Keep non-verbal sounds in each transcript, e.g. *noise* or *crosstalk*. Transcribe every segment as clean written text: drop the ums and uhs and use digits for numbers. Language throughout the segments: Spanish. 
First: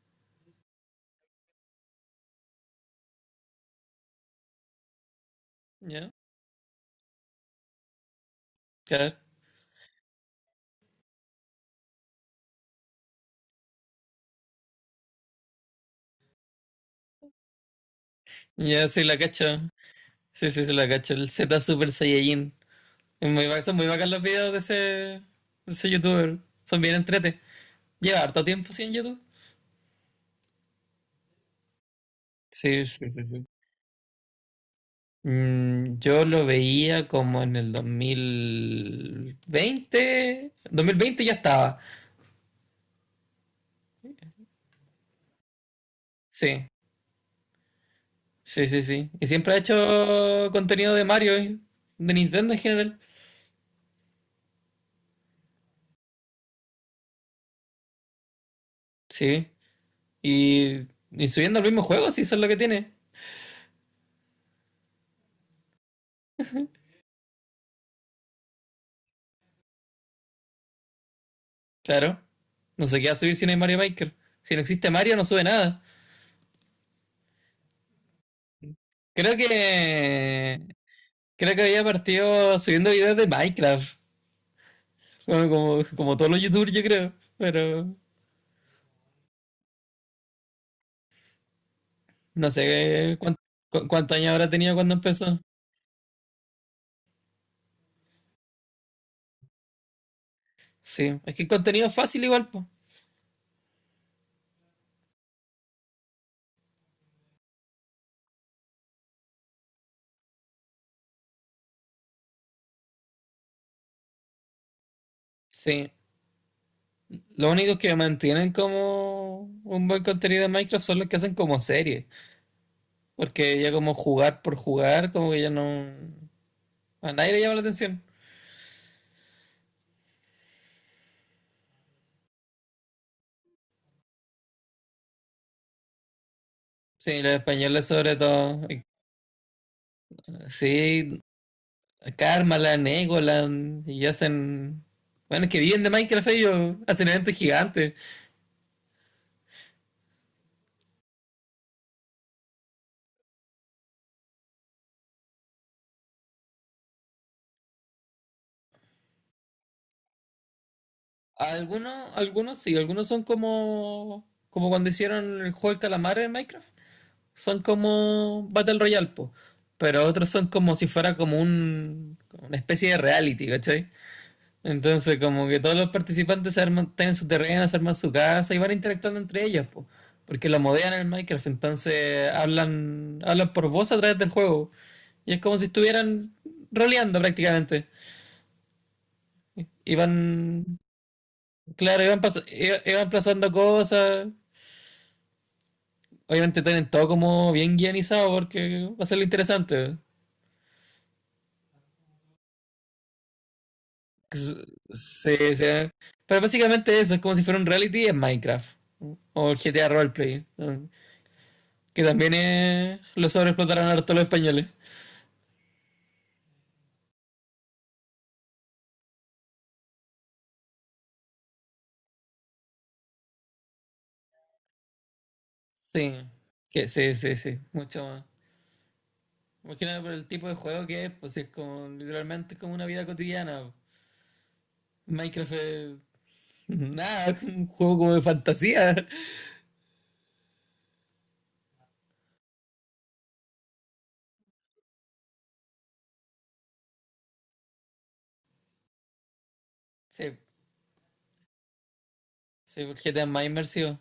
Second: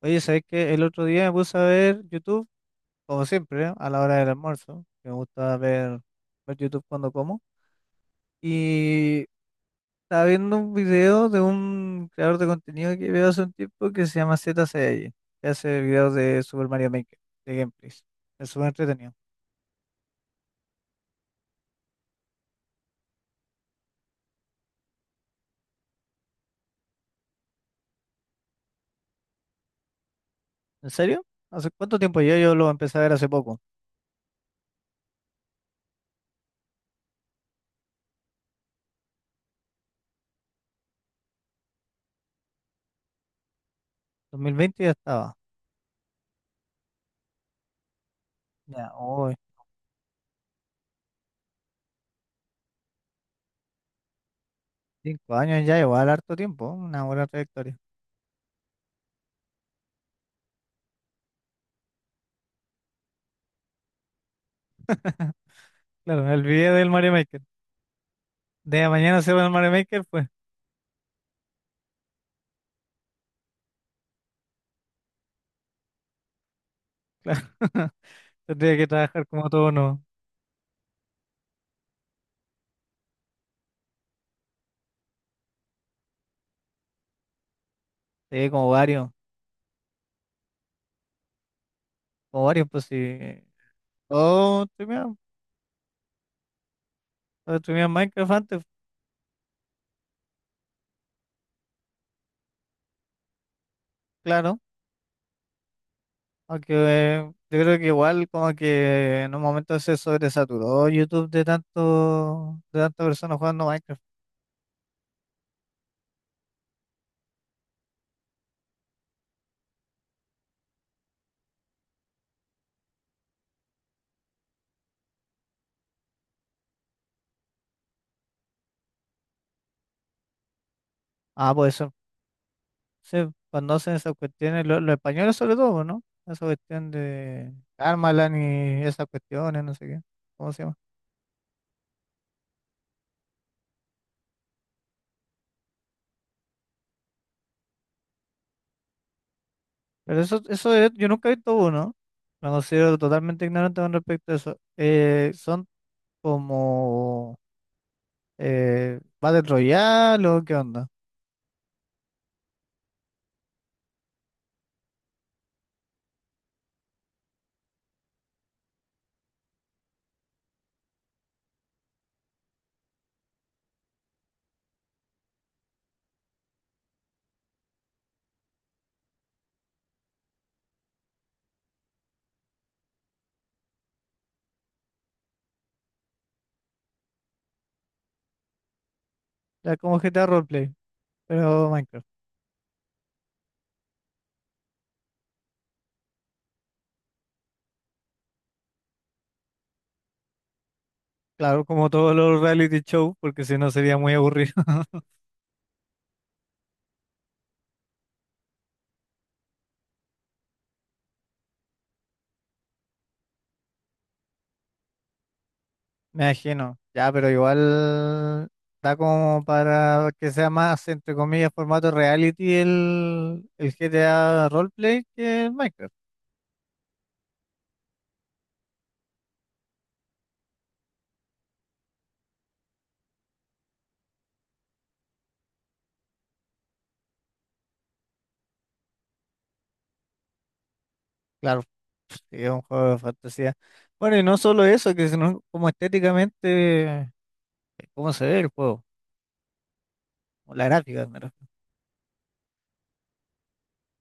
Oye, ¿sabes qué? El otro día me puse a ver YouTube, como siempre, ¿eh?, a la hora del almuerzo, que me gusta ver, Ya, ver YouTube cuando como. claro. Y estaba viendo un video de un creador de contenido que veo hace un tiempo que se llama Z Saiyajin, que hace videos de Super Mario Maker, de gameplays. Es súper Ya sí entretenido. la cacho. Sí, sí, sí la cacho. El Z Super Saiyajin. Es muy, son muy bacán los videos de ese youtuber. Son bien entrete. Lleva harto tiempo sin YouTube. ¿En serio? ¿Hace cuánto tiempo? Yo lo Sí, empecé a sí, ver sí, hace sí. poco. Yo lo veía como en el 2020. 2020 ya estaba. 2020 ya estaba. Sí, sí, sí, Ya, sí. Y hoy, siempre ha hecho contenido de Mario, y de Nintendo en general. 5 años ya, igual harto tiempo, ¿eh?, una buena trayectoria. Sí. Y, y subiendo el mismo juego, sí, eso es lo que tiene. *laughs* Claro, el video del Mario Maker. De mañana se va el Mario Maker, pues, Claro. No sé qué va a subir si no hay Mario Maker. Si no existe Mario, no sube nada. claro. *laughs* Tendría que trabajar Creo como todo, ¿no? que. Creo que había partido subiendo videos de Minecraft. Como todos los youtubers, yo creo. Pero Sí, como varios. Como no sé varios, pues sí. qué- cuánto, cu- cuántos años habrá O tenido cuando streamear. empezó. O streamear Minecraft antes, Sí. Es que el contenido es fácil igual, pues. claro. Aunque yo creo que igual como que en un momento se sobresaturó YouTube de tanto, de tantas personas jugando Minecraft. Sí. Lo único que mantienen como un buen contenido de Minecraft son los que hacen como series. Porque ya como jugar por jugar, como que ya no. A nadie le llama la atención. Ah, pues eso. Sí, conocen esas cuestiones, los españoles sobre todo, ¿no? Esa cuestión Sí, los de españoles sobre Karmaland todo. y esas cuestiones, no sé qué. ¿Cómo se llama? Sí, Karmaland, Egoland, y hacen. Bueno, es que viven de Minecraft ellos, hacen eventos gigantes. Pero eso, yo nunca he visto uno. Me considero totalmente ignorante con respecto a eso. Son como Battle Royale o qué onda. Algunos sí, algunos son como. Como cuando hicieron el juego del calamar en Minecraft. Son como Battle Royale, po. Pero otros son como si fuera como un. Como una especie de reality, ¿cachai? Entonces, como que todos los participantes se arman, tienen su terreno, se arman su casa y van interactuando entre ellas, po, porque lo modean en el Minecraft, entonces hablan, hablan por voz a través del juego. Y es como si estuvieran roleando prácticamente. Ya Y como GTA Roleplay, van, pero claro, Minecraft. Iban pasando cosas. Obviamente tienen todo como bien guionizado porque va a ser lo interesante. Claro, como todos los reality shows, porque si no sería muy aburrido. *laughs* Sí, sí. Pero básicamente eso, es como si fuera un reality en Minecraft. O el GTA Roleplay, ¿no? Que también lo sobreexplotaron harto los españoles. Me imagino. Ya, pero igual da como para que sea más, entre comillas, formato reality el GTA Roleplay que el Minecraft. Sí. Que sí, sí, sí, mucho más. Imagínate por el tipo de juego que es, pues es como literalmente es como una vida cotidiana. Minecraft es nada, es un juego como de fantasía. Claro, pues, sí, es un juego de fantasía. Bueno, y no solo eso, que sino como estéticamente, eh, cómo se ve el juego, Sí, o la gráfica, me refiero. sí, porque te es más inmersivo.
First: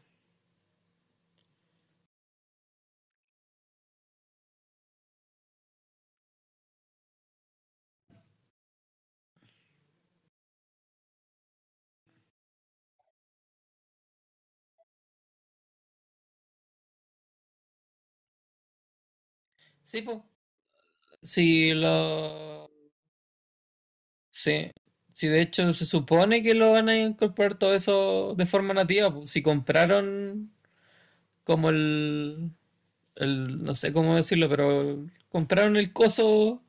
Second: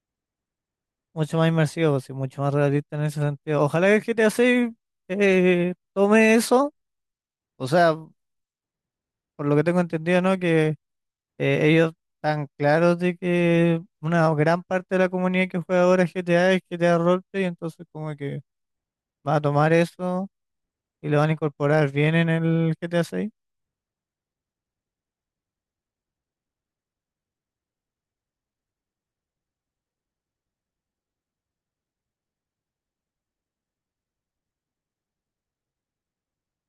Mucho más inmersivo, sí, mucho más realista en ese sentido. Ojalá que el GTA 6 tome eso, o sea, por lo que tengo entendido, ¿no? Que ellos están claros de que una gran parte de la comunidad que juega ahora GTA es GTA Roleplay, entonces como que va a tomar Sí, pues. eso y lo van a Sí, incorporar bien en lo. el GTA 6. Sí. Sí, de hecho se supone que lo van a incorporar todo eso de forma nativa, pues. Si compraron como el no sé cómo decirlo, pero compraron el coso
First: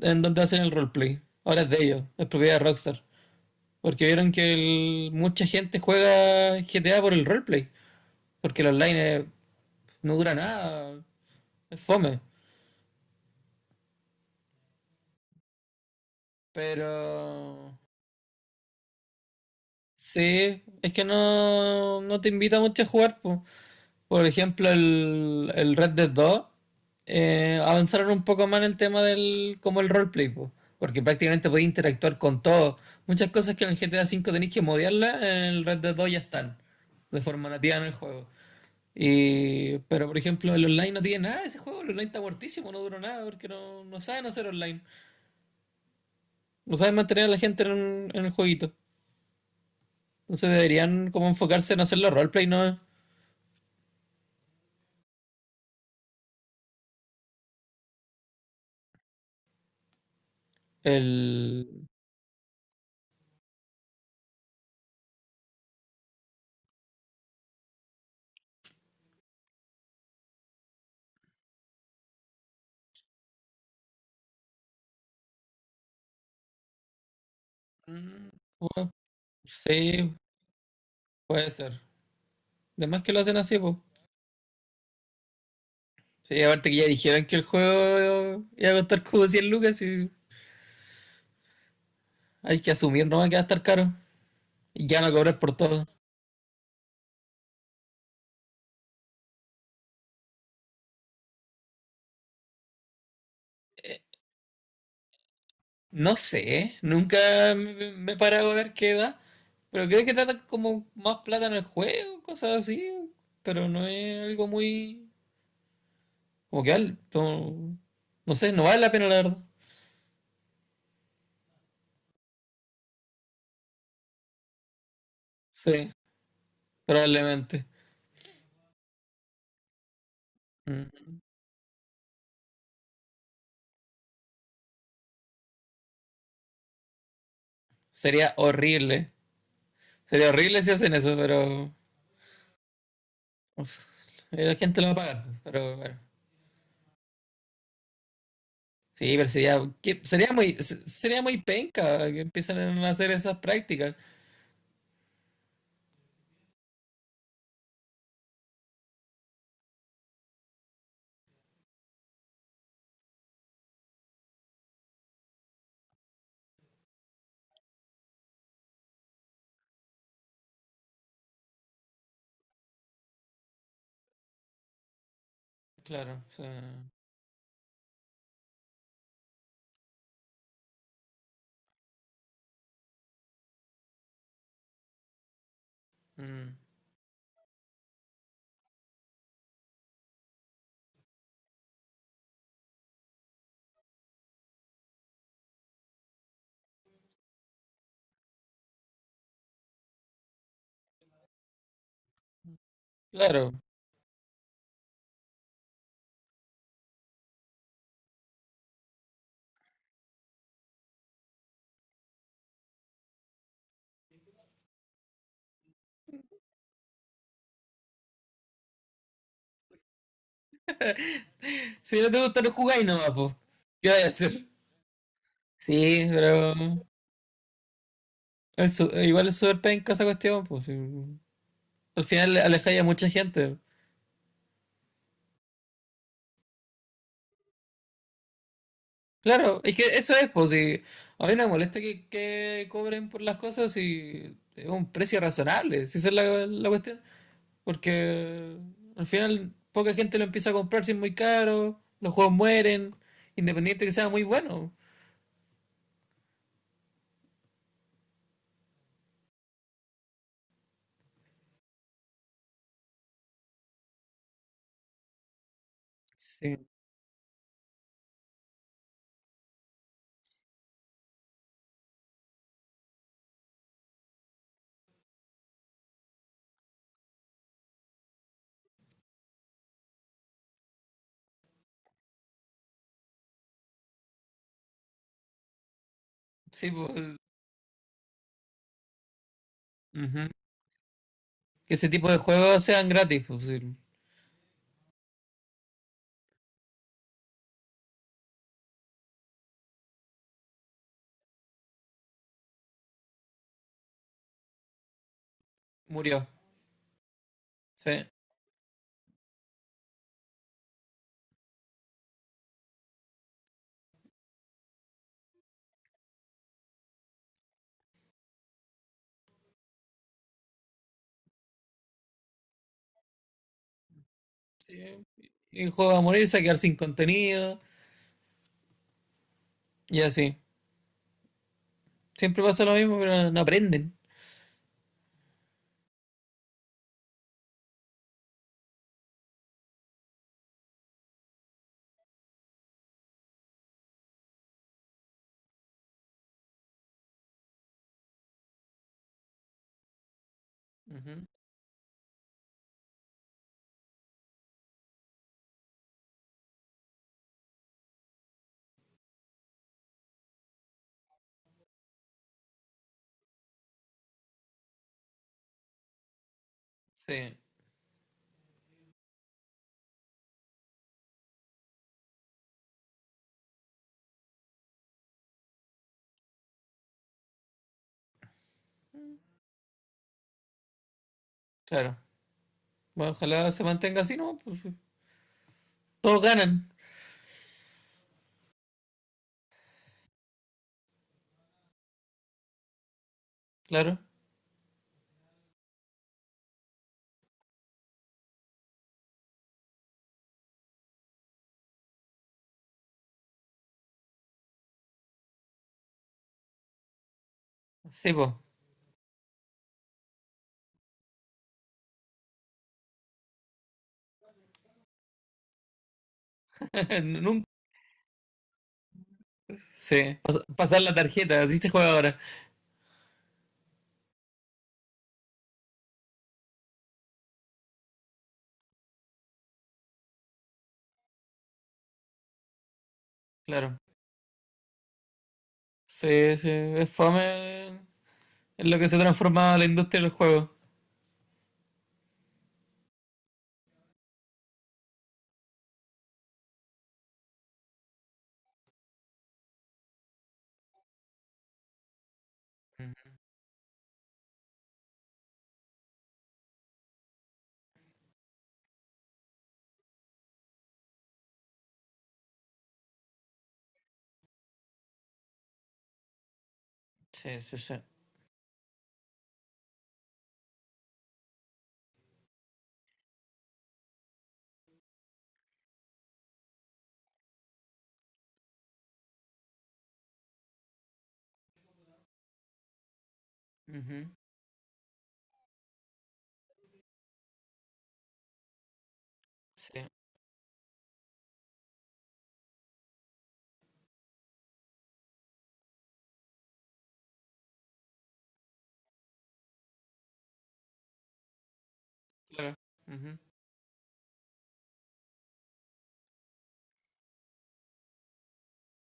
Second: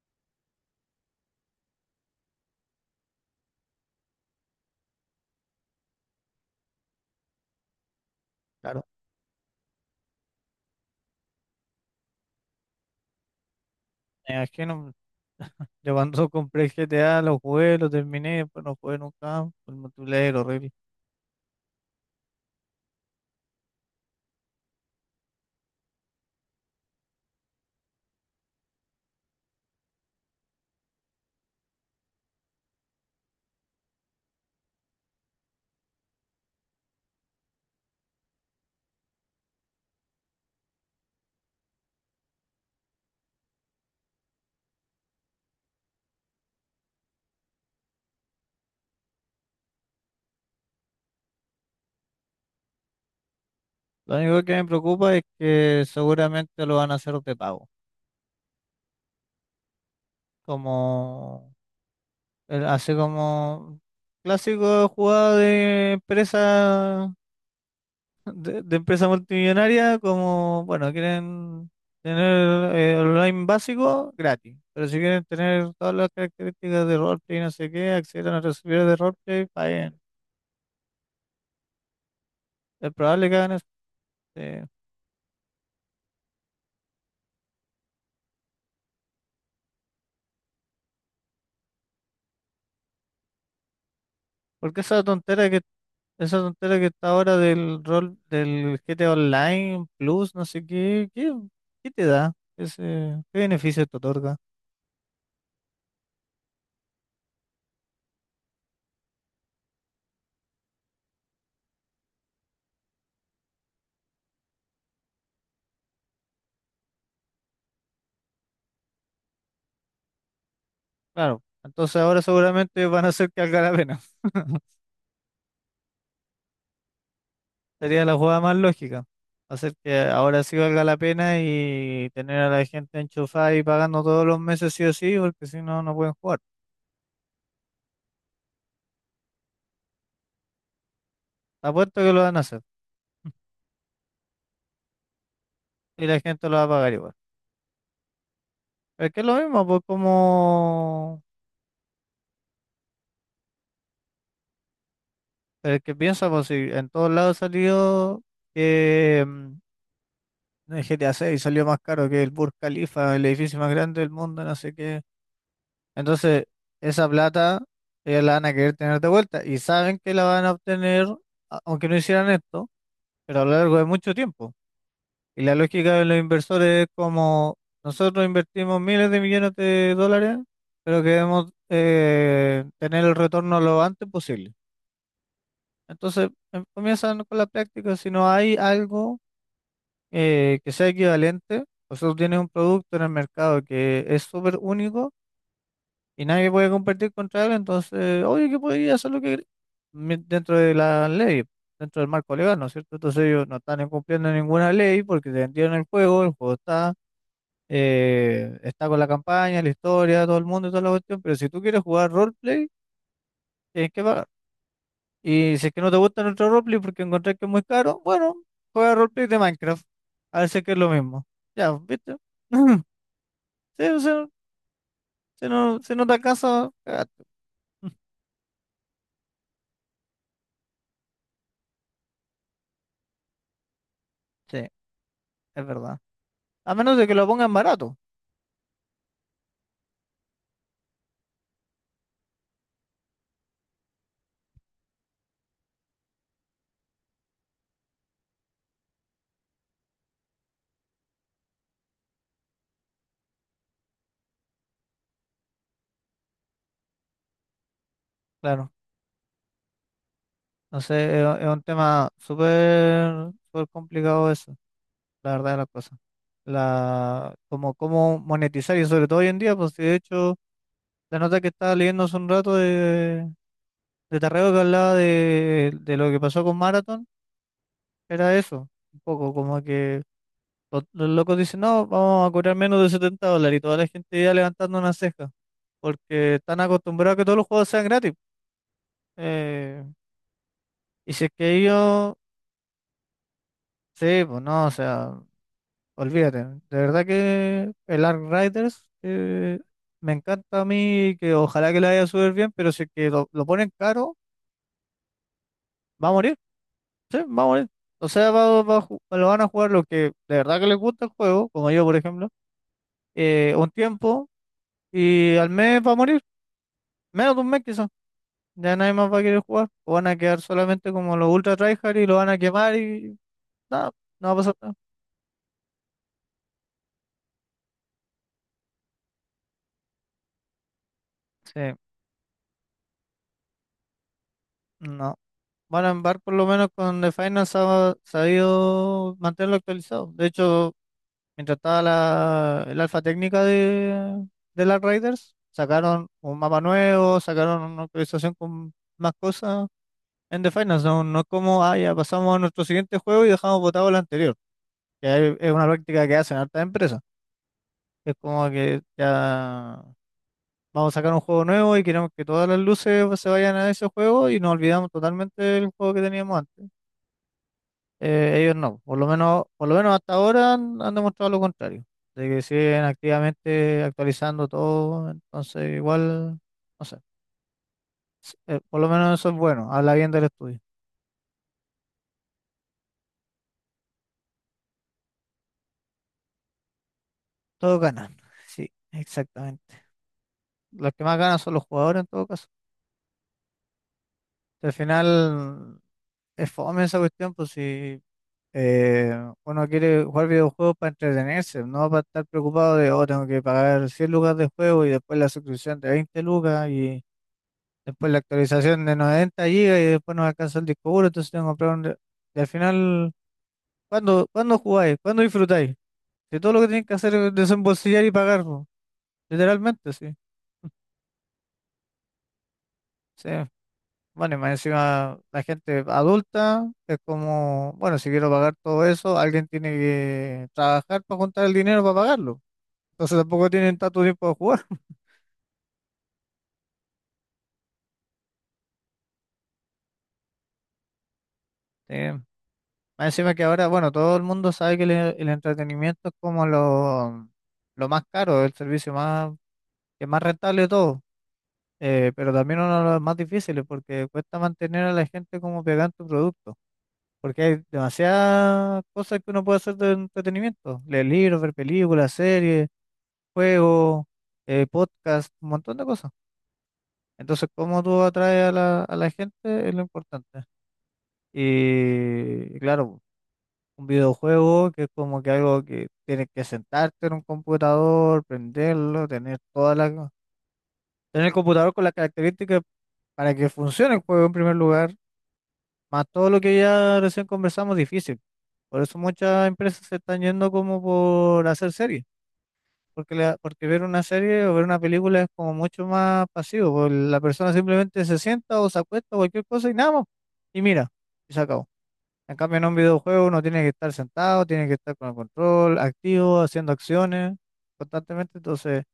en donde hacen el roleplay. Ahora es de ellos, es propiedad de Rockstar. Porque vieron que mucha gente juega GTA por el roleplay. Porque el Claro, no dura nada, es fome. me imagino. Yo cuando compré el Pero GTA lo jugué, lo terminé, pero no jugué nunca más, por el multiplayer sí, horrible. es que no, no te invita mucho a jugar, po. Por ejemplo, el Red Dead 2, avanzaron un poco más en el tema del como el roleplay, po, porque prácticamente podéis interactuar con todo. Muchas cosas que en el GTA V tenéis que modiarlas, en el Red Dead 2 ya están, de forma nativa en el juego. Y, pero por ejemplo, el online no tiene nada, de ese juego, el online está muertísimo, no duró nada, porque no, no saben hacer online, no saben mantener a la gente en el jueguito. Entonces deberían como enfocarse en hacer los roleplay, ¿no? Lo único que me preocupa es que seguramente lo van a hacer de pago. Como El... así como clásico jugada de empresa de empresa multimillonaria, como bueno, quieren tener online básico gratis. Pero si quieren tener todas las características de roleplay y no sé qué, acceder mm, a nuestros servidores bueno, de roleplay, paguen. sí, puede ser. Es Además que lo probable que hacen hagan así, eso, pues. sí. Sí, aparte que ya dijeron que el juego iba a costar como 100 lucas y hay que asumir nomás que va a estar caro. Porque Y ya esa van a cobrar tontera por que todo. Esa tontera que está ahora del rol del GTA Online Plus, no sé qué, te da, ese, qué beneficio te otorga. No sé, nunca me he parado a ver qué da. Pero creo que trata como más plata en el juego, cosas así. Pero no es algo muy... Como que alto. No no sé, no vale la pena la verdad. Claro, entonces ahora seguramente van a hacer que valga la pena. *laughs* Sí, probablemente. Sería la jugada más lógica. Hacer que ahora sí valga la Mm. pena y tener a la gente enchufada y pagando todos los meses sí o sí, porque si no, no pueden jugar. Sería horrible. Sería horrible si hacen eso, pero... Apuesto que lo van a hacer uf, la gente lo va a pagar, pero bueno. y la gente lo va a pagar igual. Es Sí, que es pero lo sería, mismo, pues sería muy, como. sería muy penca que empiecen a hacer esas prácticas. Pero es que piensa, pues si en todos lados salió que el GTA 6 salió más caro que el Burj Khalifa, el edificio más grande del mundo, no sé qué. Entonces, esa plata ellos la van a querer tener de vuelta y saben que la van a obtener, aunque no hicieran esto, pero a lo largo de mucho tiempo. Y la lógica de los Claro, o sea, inversores es como, nosotros invertimos miles de millones de dólares, pero queremos tener el retorno lo antes posible. Entonces, mm, comienzan con la práctica. Si no hay algo que sea equivalente, o sea, tú tienes un producto en el mercado que es súper único y nadie puede competir contra él, entonces, oye, que podría hacer lo que dentro de la ley, dentro del marco legal, ¿no es cierto? Entonces ellos no claro. están incumpliendo ninguna ley porque te vendieron el juego está, está con la campaña, la historia, todo el mundo y toda la cuestión, pero si tú quieres jugar roleplay, tienes que pagar. Y si es que no te gusta nuestro roleplay porque encontrás que es muy caro, bueno, juega roleplay de Minecraft. A ver si es que es lo mismo. Ya, pues, Si no ¿viste? te gusta, no jugáis *laughs* nomás, pues. Sí, ¿Qué o vas a sea, hacer? si no, Sí, te pero alcanza, cagaste. *laughs* es igual es súper penca esa cuestión, pues, sí. Al final alejáis a mucha gente. Sí, es verdad. A menos de que lo pongan barato, Claro, es que eso es, pues. Si a mí no me molesta que cobren por las cosas y es un precio razonable, si esa es la cuestión. Porque al final poca gente lo empieza a comprar si es muy caro, los juegos mueren, independiente que sea muy bueno. claro. No sé, es un tema súper súper complicado eso, la verdad de las cosas. Sí. La, como cómo monetizar y sobre todo hoy en día, pues si de hecho, la nota que estaba leyendo hace un rato de Tarrego que hablaba de lo que pasó con Marathon. Era eso, un poco como que los locos dicen, no, vamos a cobrar menos de 70 dólares y toda la gente ya levantando una ceja, porque están Sí, acostumbrados a pues, que todos los juegos sean gratis. Eh, ujú. y si es que Que ese tipo ellos, de juegos sean gratis, pues sí, sí, pues no, o sea, olvídate. De verdad que el Ark Riders me encanta a mí, y que ojalá que le vaya súper bien, pero si es que lo ponen caro, va a murió. morir, sí, va a morir. Sí. O sea, lo van a jugar los que de verdad que les gusta el juego, como yo, por ejemplo, un tiempo. Y al mes va a morir, menos de un mes quizás. Ya nadie más va a querer jugar. O van a quedar solamente como los ultra tryhard y lo van a quemar y nada, no va a pasar nada. Y el juego va a morir, se va a quedar sin contenido y así. Sí, Siempre pasa lo mismo, pero no aprenden. no. Van a embarcar por lo menos con The Final se ha sabido mantenerlo actualizado. De hecho, mientras estaba la, el alfa técnica de las Raiders, sacaron un mapa nuevo, sacaron una actualización con más cosas en The Final. No, no Ujú. es como, ah, ya pasamos a nuestro siguiente juego y dejamos botado el anterior. Ya es una práctica que hacen hartas empresas. Es como que ya vamos a sacar un juego nuevo y queremos que todas las luces, pues, se vayan a ese juego y nos olvidamos totalmente del juego que teníamos antes. Sí, Ellos no, por lo menos hasta ahora han demostrado lo contrario, de que siguen activamente actualizando todo, entonces igual, no sé, por lo menos eso es bueno, habla bien del estudio. claro. Bueno, ojalá se mantenga así, ¿no? Pues, sí, todos ganan, Todos ganan, *laughs* sí, exactamente. Los que más ganan son los jugadores en todo caso. claro. Al final es fome esa cuestión, pues si Eh, uno quiere jugar videojuegos para entretenerse, no para estar preocupado de, oh, tengo que pagar 100 lucas de juego y después la suscripción de 20 lucas y después Sí, la pues. actualización de 90 gigas y después no me alcanza el disco duro, entonces tengo que comprar un re-. Y al final, cuándo jugáis? ¿Cuándo disfrutáis? Si todo lo que tenéis que *laughs* hacer es Nunca. desembolsillar y pagar, po. Literalmente, sí. Sí. Pasar la tarjeta, así se juega ahora. Sí. Bueno, y más encima la gente adulta es como, bueno, si quiero pagar todo eso, alguien tiene que trabajar para juntar el dinero para pagarlo. Entonces tampoco tienen Claro. tanto tiempo de jugar. Sí, sí, es fome en lo que se transforma la industria del juego. Eh, Más encima que ahora, bueno, todo el mundo sabe que el entretenimiento es como lo, más caro, el servicio más, que es más rentable de todo, pero también uno de los Ujú. más difíciles porque cuesta mantener a la gente como pegada en tu producto, porque hay demasiadas cosas que uno puede hacer de entretenimiento, leer libros, ver películas, series, juegos, podcasts, un montón de cosas. Sí, Entonces, sí, sí. cómo tú atraes a la, gente es lo importante. Y claro, un videojuego que es como que algo que tienes que sentarte en un computador, prenderlo, tener toda la, tener el computador con las características para que funcione el Ujú, juego en primer lugar, más todo lo que ya recién conversamos, difícil. Por eso muchas empresas sí, se están yendo como por hacer series, porque, porque ver una serie o ver una película es como mucho más pasivo, porque la persona simplemente se sienta o se acuesta o cualquier cosa y nada más, y mira, y se acabó. En claro. cambio, en un Ujú, videojuego uno tiene que estar sentado, tiene que estar con el control activo, haciendo acciones constantemente. Entonces,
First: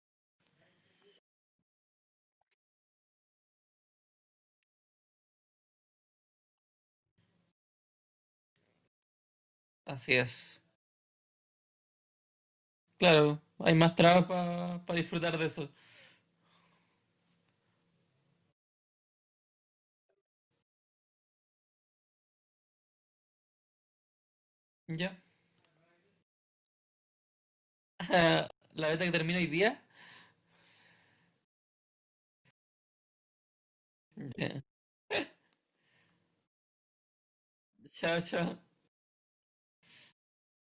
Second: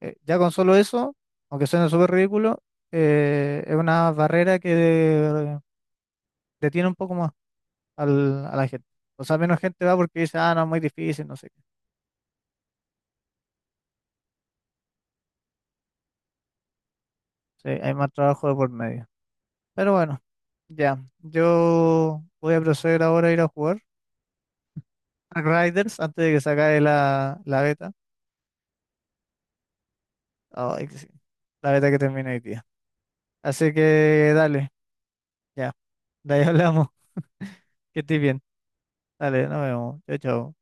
ya con solo eso, aunque suene súper ridículo, es una barrera que detiene un poco más a la gente. O sea, menos gente va así porque dice, ah, es. no, muy difícil, no sé qué. Claro, hay más trabas para disfrutar de eso. Sí, hay más trabajo de por medio. Pero bueno, ya. Yo voy a proceder ahora a ir a jugar Ya. a Riders antes de que se acabe la, la beta. *laughs* La beta que termina hoy día. Ay, que sí. La beta que termina hoy día. Así que Ya. dale. Ya, de ahí hablamos. *laughs* Que estés Chao, bien. chao. Dale, nos vemos. Chao, chao.